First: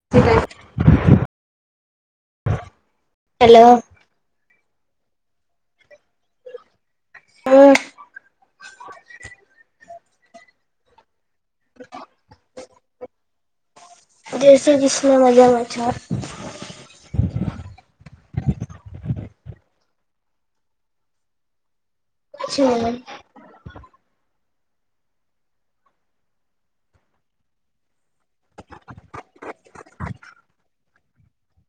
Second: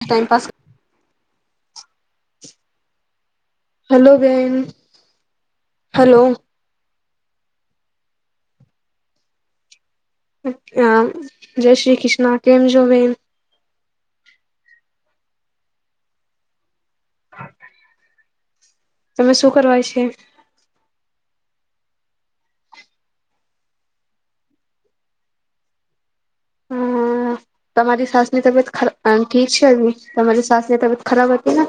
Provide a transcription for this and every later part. Timepass. Hello hello બેન hello હમ અ હા જય શ્રી કૃષ્ણ કેમજ બેન જૈસે જસને મજા મચા તમે શું કરવાય છે છે હમ તમારી સાસની તબિયત ખ ઠીક છે હજી તમારી સાસની તબિયત ખરાબ હતી ને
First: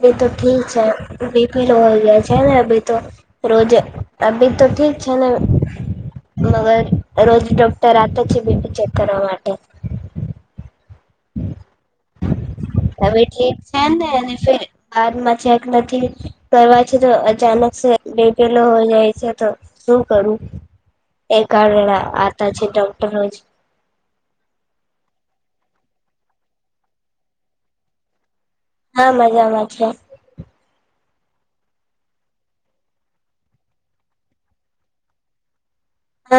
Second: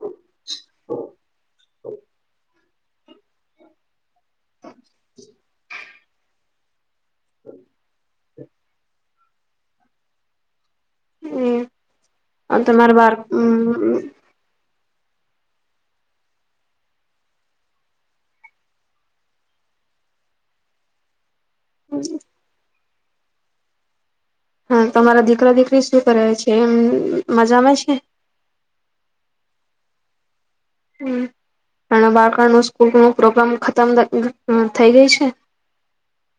હ તો ઠીક છે બીપીલો હોય ગયા છે ને તો રોજુ અભી તો ઠીક છે ને ર રોજ ડોક્ટર આચ બટ ચકર માટે. હમ. હ તમા મારે વાર હવે હ. ઠીક છે ને અને ફિર બાદમાં ચેક નથી કરવા છે તો અચાનક છે બેઠેલો હો જાય છે તો શું કરું. એ આતા જે ડર. રોજ. હા તમારા દીકરા દીકરી શું કરે છે એમ મજામાં છે. હા મજામાં છે. હ અને બાળકા ન સ્કૂલ ન પ્રોગ્રામ ખતમ થઈ ગઈ છે. હ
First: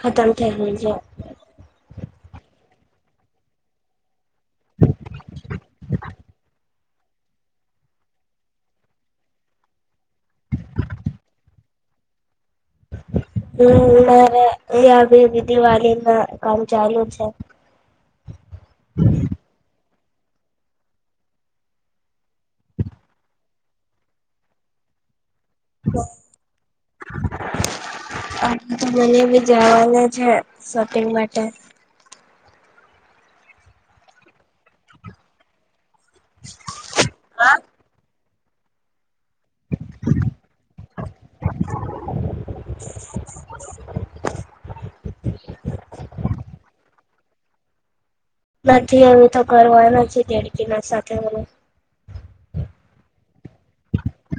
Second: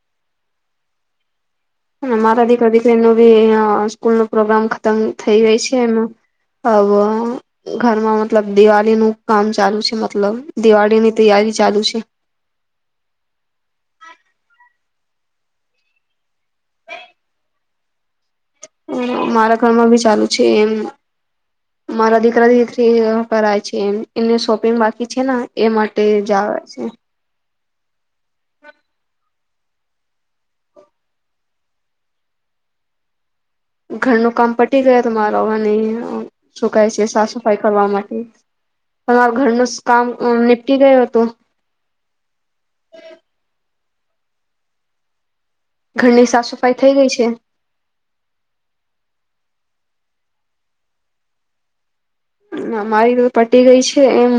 ખતમ થ છે. મારા દીકરા દીકરી નું ભી સ્કૂલ ન. પ્રોગ્રામ ખતમ થઇ ગઈ છે એમાં. હવે ઘરમાં મતલબ દિવાળી નું કામ ચાલુ છે મતલબ દિવાળીની તૈયારી ચાલુ છે. હમ મારે અહં બી દિવાળી ના કામ ચાલુ છે. મારા ઘરમાં બી. ચાલુ છે એમ મારા દીકરા દીકરી કરાય છે એમ એમને શોપિંગ બાકી છે ને. એ માટે જ આવે છે. આ મને બ. જાવાના છે શોપિંગ માટે ઘરનું કામ પટી ગયા તમા [unintelligible] સુકાય છે સાફ સફાઈ કરવા માટે પણ ઘરનું કામ અ નીપટી ગયો હતું. [inaudible] ઘરની સાફ સફાઈ થઈ ગઈ છે. નથી એવું તો કરવાનું છે દેડકી ના સાથે હું મારી તો પટી ગઈ છે એમ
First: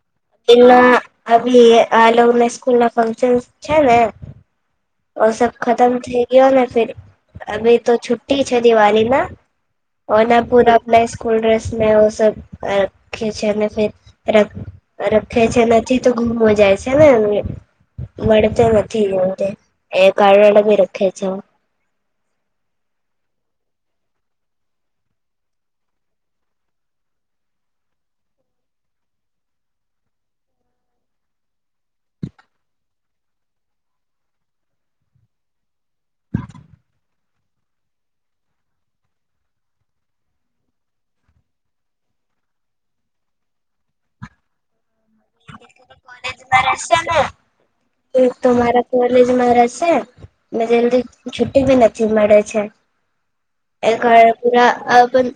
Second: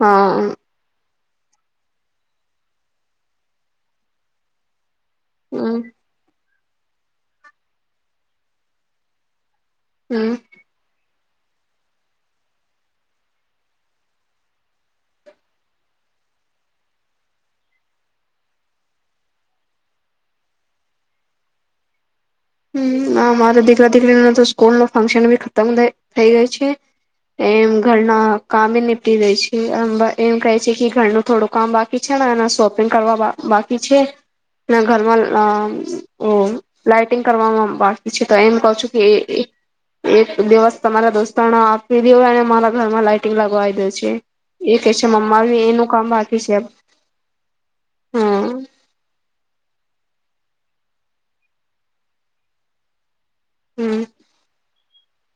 હા આવી આલો ને સ્કૂલ ના ફંક્શન છે ને ઓ સબ હમ ખતમ થઈ ગય ને ફેરે અભી તો છુટી છે દિવાલી ના હમ ઓનાપુર આપને સ્કૂલ ડ્રેસને ઓ સબ રખેયે છે ને ફીર રખે છે નથી તો ગુમ હો છે ને મળતો નથી એ એ કરડા ભી રખે છે. હ અમારે દીકરા દીકરીને તો સ્કૂલ નો ફંક્શન બી ખતમ થઈ થઈ ગઈ છે એમ ઘરના કામ બી નીપટી ગઈ છે એમ ભા એમ કહે છે કે ઘરનું થોડું કામ બાકી છે એના શોપિંગ કરવા બા બાકી છે ઘરમાં અ ઓ લાઈટ ટીગં કરવામાં બાકી છે તો એમ કવ છું કે એક દિવસ તમારા દોસ્તોને આપી દેતો મારા ઘરમાં લાઈટંગ લગ દે છે એ કે છે મમમા કોમ બાકી છે. તો તો હમ મારા કોલેજમાં છે ને જલ્દી છુટી બી નથી મળે છે. એ ઘર પૂરા અ પણ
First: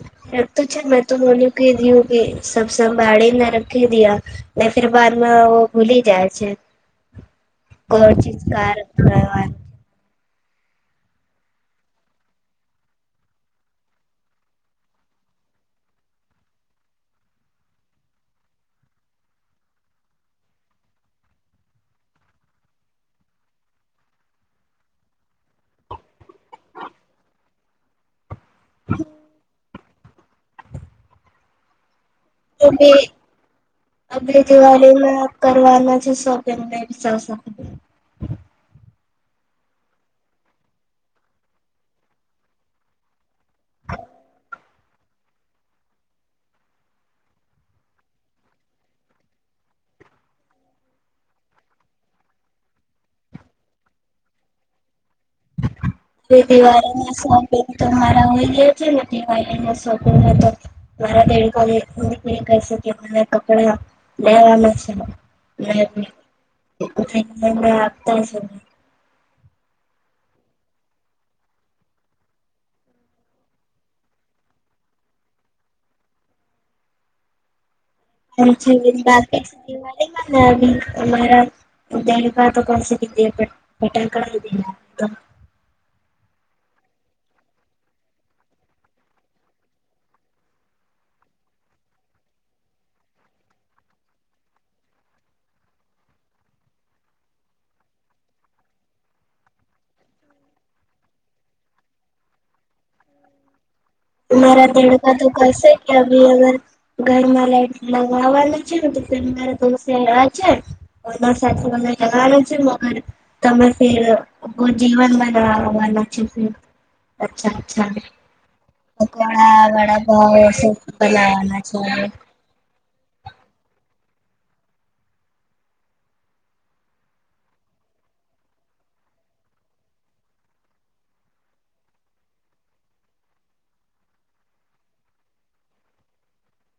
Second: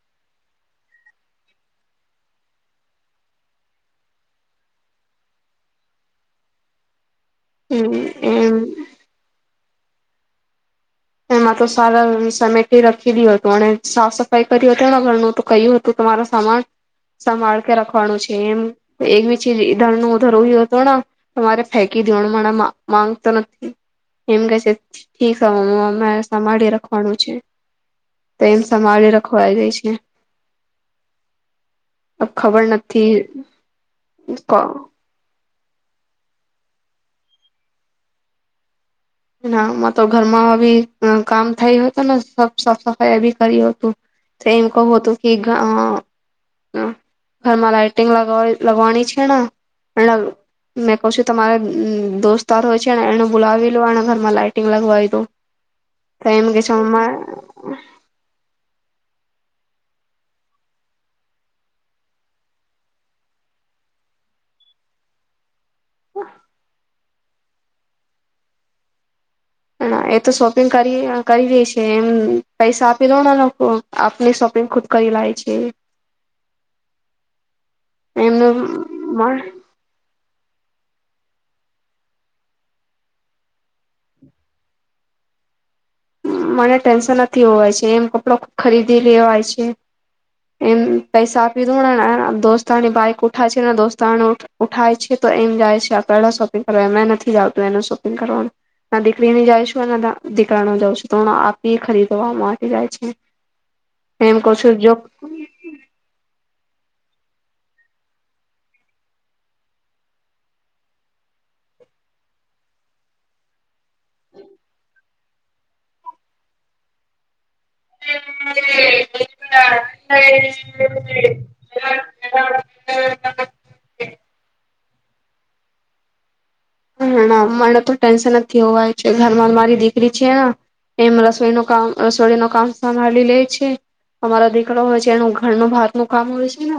રખતું છે મેં તો મોને કે દીયુ કે સબ સંભાળીને રખી દીયા ને ફીર બાદમાં ભૂલી જાય છે. હમ કોચ એમ [unintelligible] એમાં તો સારા સમેટી રાખી દીયો તું અને સાફ સફાઈ કરીયો હતો ને ઘરનું તો કહ્યું હતું તમારો સામાન સમાળ કે રાખવાનું છે એમ એક [unintelligible] હત ને તમારે ફેંકી દવાનું મને માં માંગતો નથી એમ કે છે ઠીક મે સાભાળી રાખવાનો છે. તો એમ સમાળી રખવા ગઈ છે. કે ઓમે અમે જેવા રેલા કરવાના છે શો તેમને [unintelligible] માં તો ઘરમાં બી કામ થય હો હત ને સાફ સફાઈ એ બી કરી હતું એમ કહું હતું કે ગા અ ઘરમાં લાઈટિંગ લગ લગવાની છે ને મેં કહ છું તમારે દોસ્તાર હોય છે ને એને બોલાવી વાના ઘરમાં લાઈટિંગ લગવાઈ દો તો એમ કે છે [inaudible] મમ્મા [unintelligible] કપદા [unintelligible] રેય જ ની [unintelligible] છેને એ તો શોપિંગ કરી કરી રે છે એમ પૈસા આપી દો ના લોકો આપને શોપિંગ ખુદ કરી લાય છે. [unintelligible] એમનું હાવી અમારા દ ભ તો કોસે રી પેટેણ કળ મને ટેન્શન નથી હોવાય છે એમ કપડો ખરીદી લેવાય છે એમ પૈસા આપી દો દોસ્તની બાઈક ઉઠાય છે અનેને દોસ્તને ઉઠાય છે તો એમ જાય છે આ પેલા શોપિંગ કરવા એ નથી જાવતું એનું શોપિંગ કરવાનું દીકરીની જાયશું દીકરાનો જાઉ છું હમા આપી ખરીદવાવામાં આવી જાય છે એમ કહ અમરા છું જો દડકા તો કરસે કે અભી અગર ઘરમાં લાઈટ લગાવવાનું છે તો મારા દોસ્ત તૈયાર છે બઘાસાથે અમને જવાનું છે મગર તમે ફીર ઓજીવનમાં ના આવવાનુ છે અચ્છા હમ મલે ઘણા વડા પાઉ શુપ બનાવાના છે [inaudible] હ અમારે તો ટેન્શન નથી હોવાય છે ઘરમાં મારી દીકરી છેને એમ રસોઈ નુ કામ રસોઈડી નુ કામ સંભાળી લે છે અમારા દીકરો હોય છે એનું ઘરનું ભાત નુ કામ હોય છે ને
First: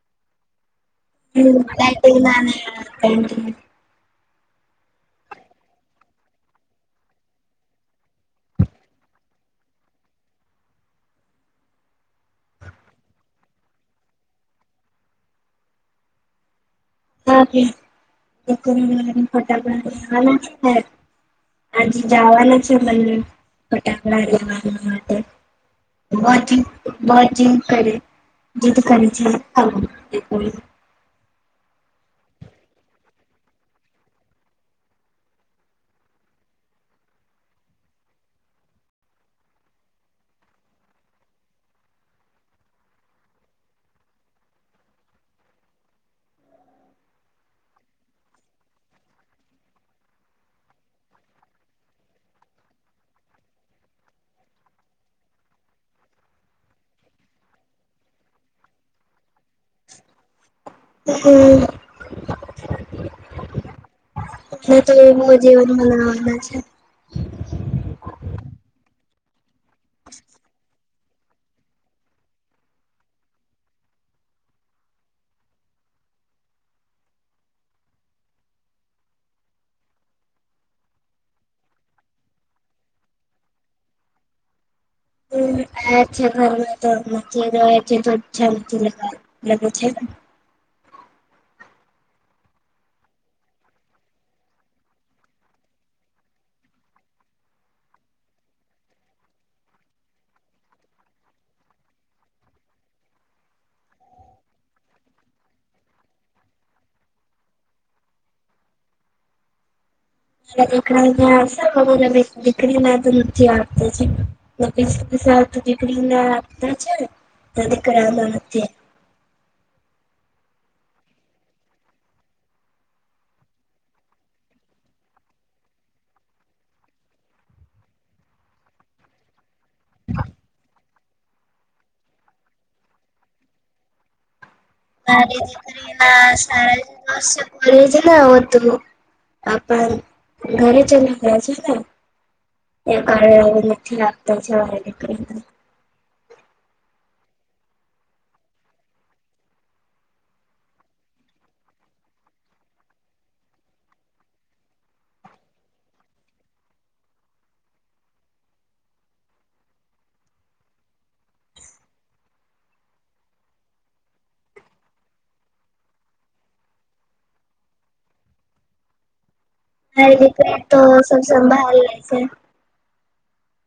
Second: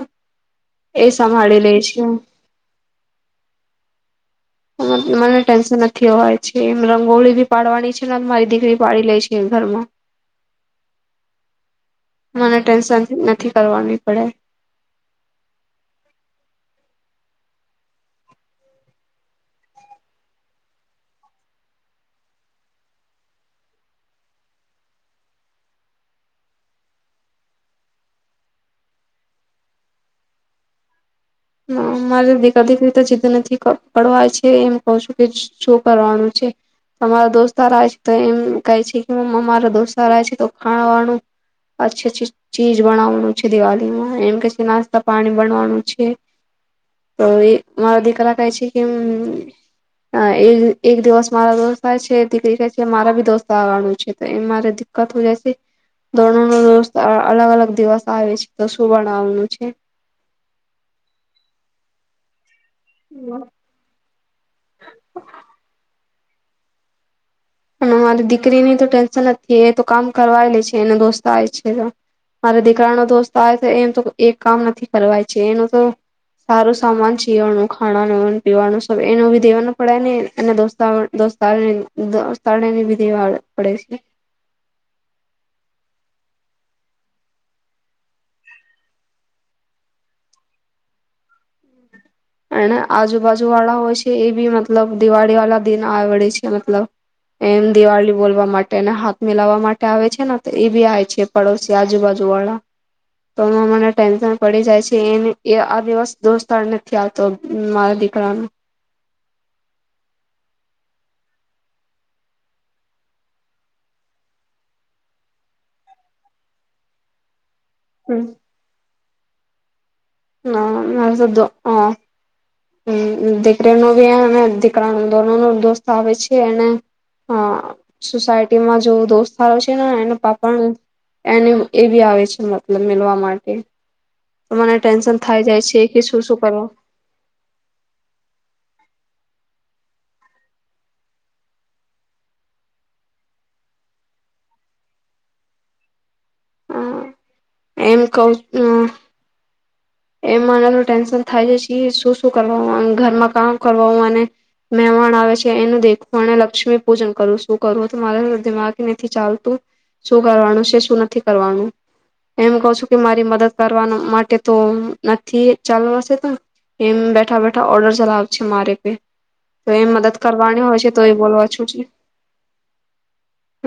એ હમ સંભાળી લે છે ડાઈડીગ ગમે યાર ડાઈડીગ મને ટેન્શન નથી હોય છે એમ રંગોળી ભી પાડવાની છે ને મારી દીકરી પાડી લે છે ઘરમાં મને ટેન્શન નથી કરવાની પડે હા ભી ફટાકડા લેવા છે આજે જવાના છે બને ફટાકડા લેવા માટે બ જ બ જદ કરે જીદ કરે છે [unintelligible] હ અ મારે દીકરી દીકરી તો જિદ્દ નથી પડવાય છે એમ કહ છું કે શું કરવાનું છે તમારા દોસ્તાર આવે છે તો એમ કહે છે કે અમારા દોસ્તાર આવે છે તો ખાવાનું અચછી અચ્છી ચીજ બનાવાનું છે દિવાળીમાં એમ કે છે નાસ્તા પાણી બનવાનું છે તો એ મારા દીકરા કહે છે કે એક દિવસ મારા દોસ્ત આવે છે દીકરી કહે છે મારા બી દોસ્ત આવવાનું છે તો એ મારે દિકકત જાય છે દોરોસ્ અલગ અલગ દિવસ આવે છે તો શું બનાવવાનું છે હમ [unintelligible] મે તો મગ જીવન બનાવા બ છે અને મારી દીકરીની તો ટેન્શન નથી એ તો કામ કરવાય લે છે એનો દોસ્ત આવે છે મારા દીકરાનો દોસ્ત આવે તો એમ તો એક કામ નથી કરવાય છે એનું તો સારું સામાન ચીવાનું ખાવાનું પીવાનું સ એનું બી દેવાનું પડે ને એોસ્ દોસ્ત પણેની વિધે વા પડે છે હ આછે ઘરમાં તો નથી રહે છે તો ચલ લે છે એને આજુબાજુ વાળા હોય છે એ બી મતલબ દિવાળી વાળા દિન આવેડે છે મતલબ એમ દિવાળી બોલવા માટે અને હાથ મિલાવવા માટે આવે છે ને તો એ બી આવે છે પડોશી આજુબાજુ વાળા તો એમાં મને ટેન્શન પડી જાય છે એ આ દિવસ દોસ્તારને ત્યાં તો મારા દીકરાનું એકડાને દીકરી ના તો નથી આપતા છે દીકરી ના આપતા છે ના દીકરા નો નથી ના મારે [unintelligible] હું દીકરી નુ બી દીકરા દોનો નો દોસ્ત આવે છે. એને સોસાયટીમાં જો દોસ્તારો છે. ને એના પાપા એને એ બી આવે છે. મતલબ મેલવા માટે મને ટેન્શન થાય મારી જાય છે દીકરી કે શું શું પાસ કરવા થાય [unintelligible] ના આવદ હતું. આપણ ઘરે ચલી ગયા છે. ને તે કારણે હવે નથી રાખતા છેરી દીકરી એમ કુંતુ એ માને ટેન્શન થાય જ છે શું શું કરવાનું ઘરમાં કામ કરવા અને મહેમાન આવે છે એનું દેખું અને લક્ષ્મી પૂજન કરવું શું કરવું તો મારે દિમાગ નથી ચાલતું શું કરવાનું છે શું નથી કરવાનું એમ કહ છું કે મારી મદદ કરવા માટે તો નથી ચાલવાશે તો એમ બેઠા બેઠા ઓર્ડર ચલાવશે મારે પે તો એમ હ મદદ પેટ કરવાની હોય તો છે સ એ બોલવા છું સંભાળ લે છે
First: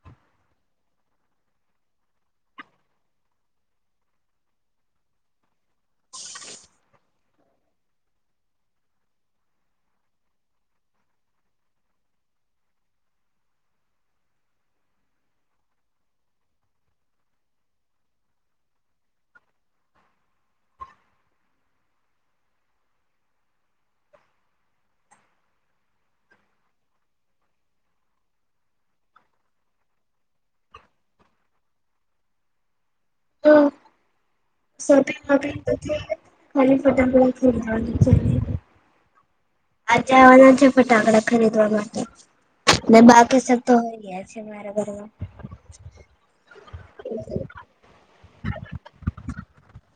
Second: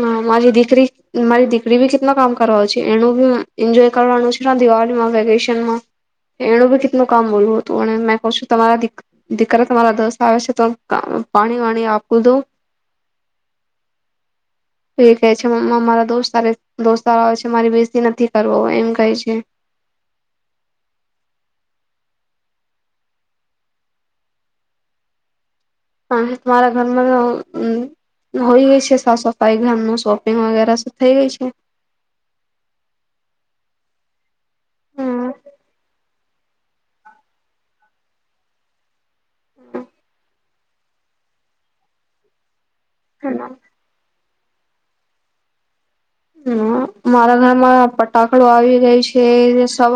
હા મારી દીકરી મારી દીકરી ભી કેટલા કામ કરવા છે એનું બી એન્જોય કરવાનું છે દિવાળીમાં વેકેશનમાં એનું ભી કેટલા કામ બોલવું હતું અને મેં કહ છું તમારા દીકરા તમારા દોસ્ત આવે છે તો પાણી વાણી આપું દઉ એ કહે છે મ્ મારા દોસ્ત દોસ્ત સારો આવે છે મારી બેસતી નથી કરવો એમ કહે છે અને તમારા ઘરમાં તો હોય ગઈ છે સાફ સફાઈ ઘરમાં શોપિંગ વગેરે થઈ ગઈ છે [unintelligible] આજ જવાના છે ફટાકડા ખરીદવા માટે ન છે બાકી સબ તો હોય છે મારેબરમાં હમ મારા ઘરમાં ફટાકડો આવી ગઈ છે સબ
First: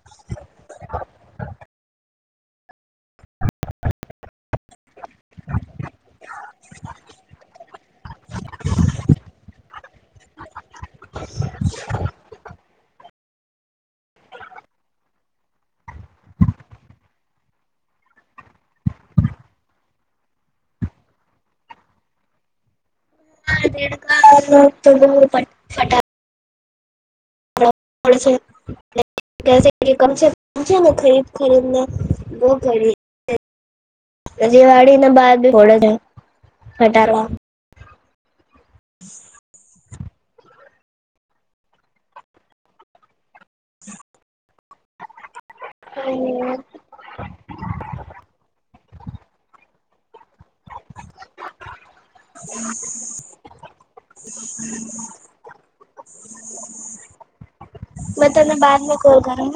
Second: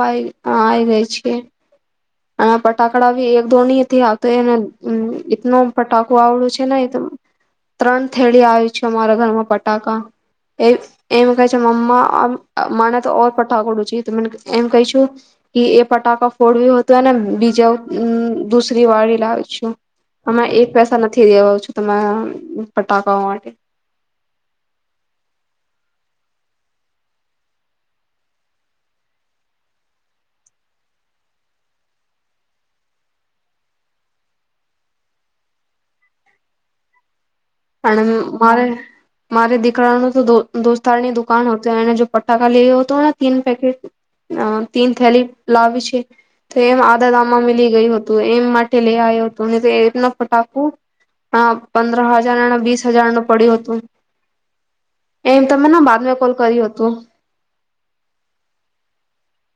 આવી ગઈ છે. અને ફટાકડા બી એક ધો થી આ તોને હમ એટનું ફટાકું આવડું છે ને એ ત્રણ થેડી આવી છે અમારા ઘરમાં ફટાકા એ એમ કહે છે મમ્મા. મને તો ઓર પટાકોડું છેને એમ કહીશુ કે એ પટાકા ફોડવ્યો. તો એને બીજા દુસરી વાળ લાવી છું અમે એક પૈસા નથી દેવા છું તમે પટા હા તો બહુ પ ફટા ને ખરી ખરી ને બ ઘડીજીવાળીને બારડે છે ઘટાડવા. હણ મારે મારે દીકરા ન તો દોસ્તારની દુકાન હોતેને જો પટાકાા લ હો હતો ને તીન પેકેટ અ તીન થેલી લાવી છે તો એમ આધા દમાં મિલી ગયું હતું એમ માટે લઈ આવ્યો હતો તો એ ફટાકુ અ પંદ્ર બીસ હજાર ન પડ્યું હતું એમ તમે બાદમાં કોલ કર્યું હતું. મે તને બાદ મે કોલ કરું.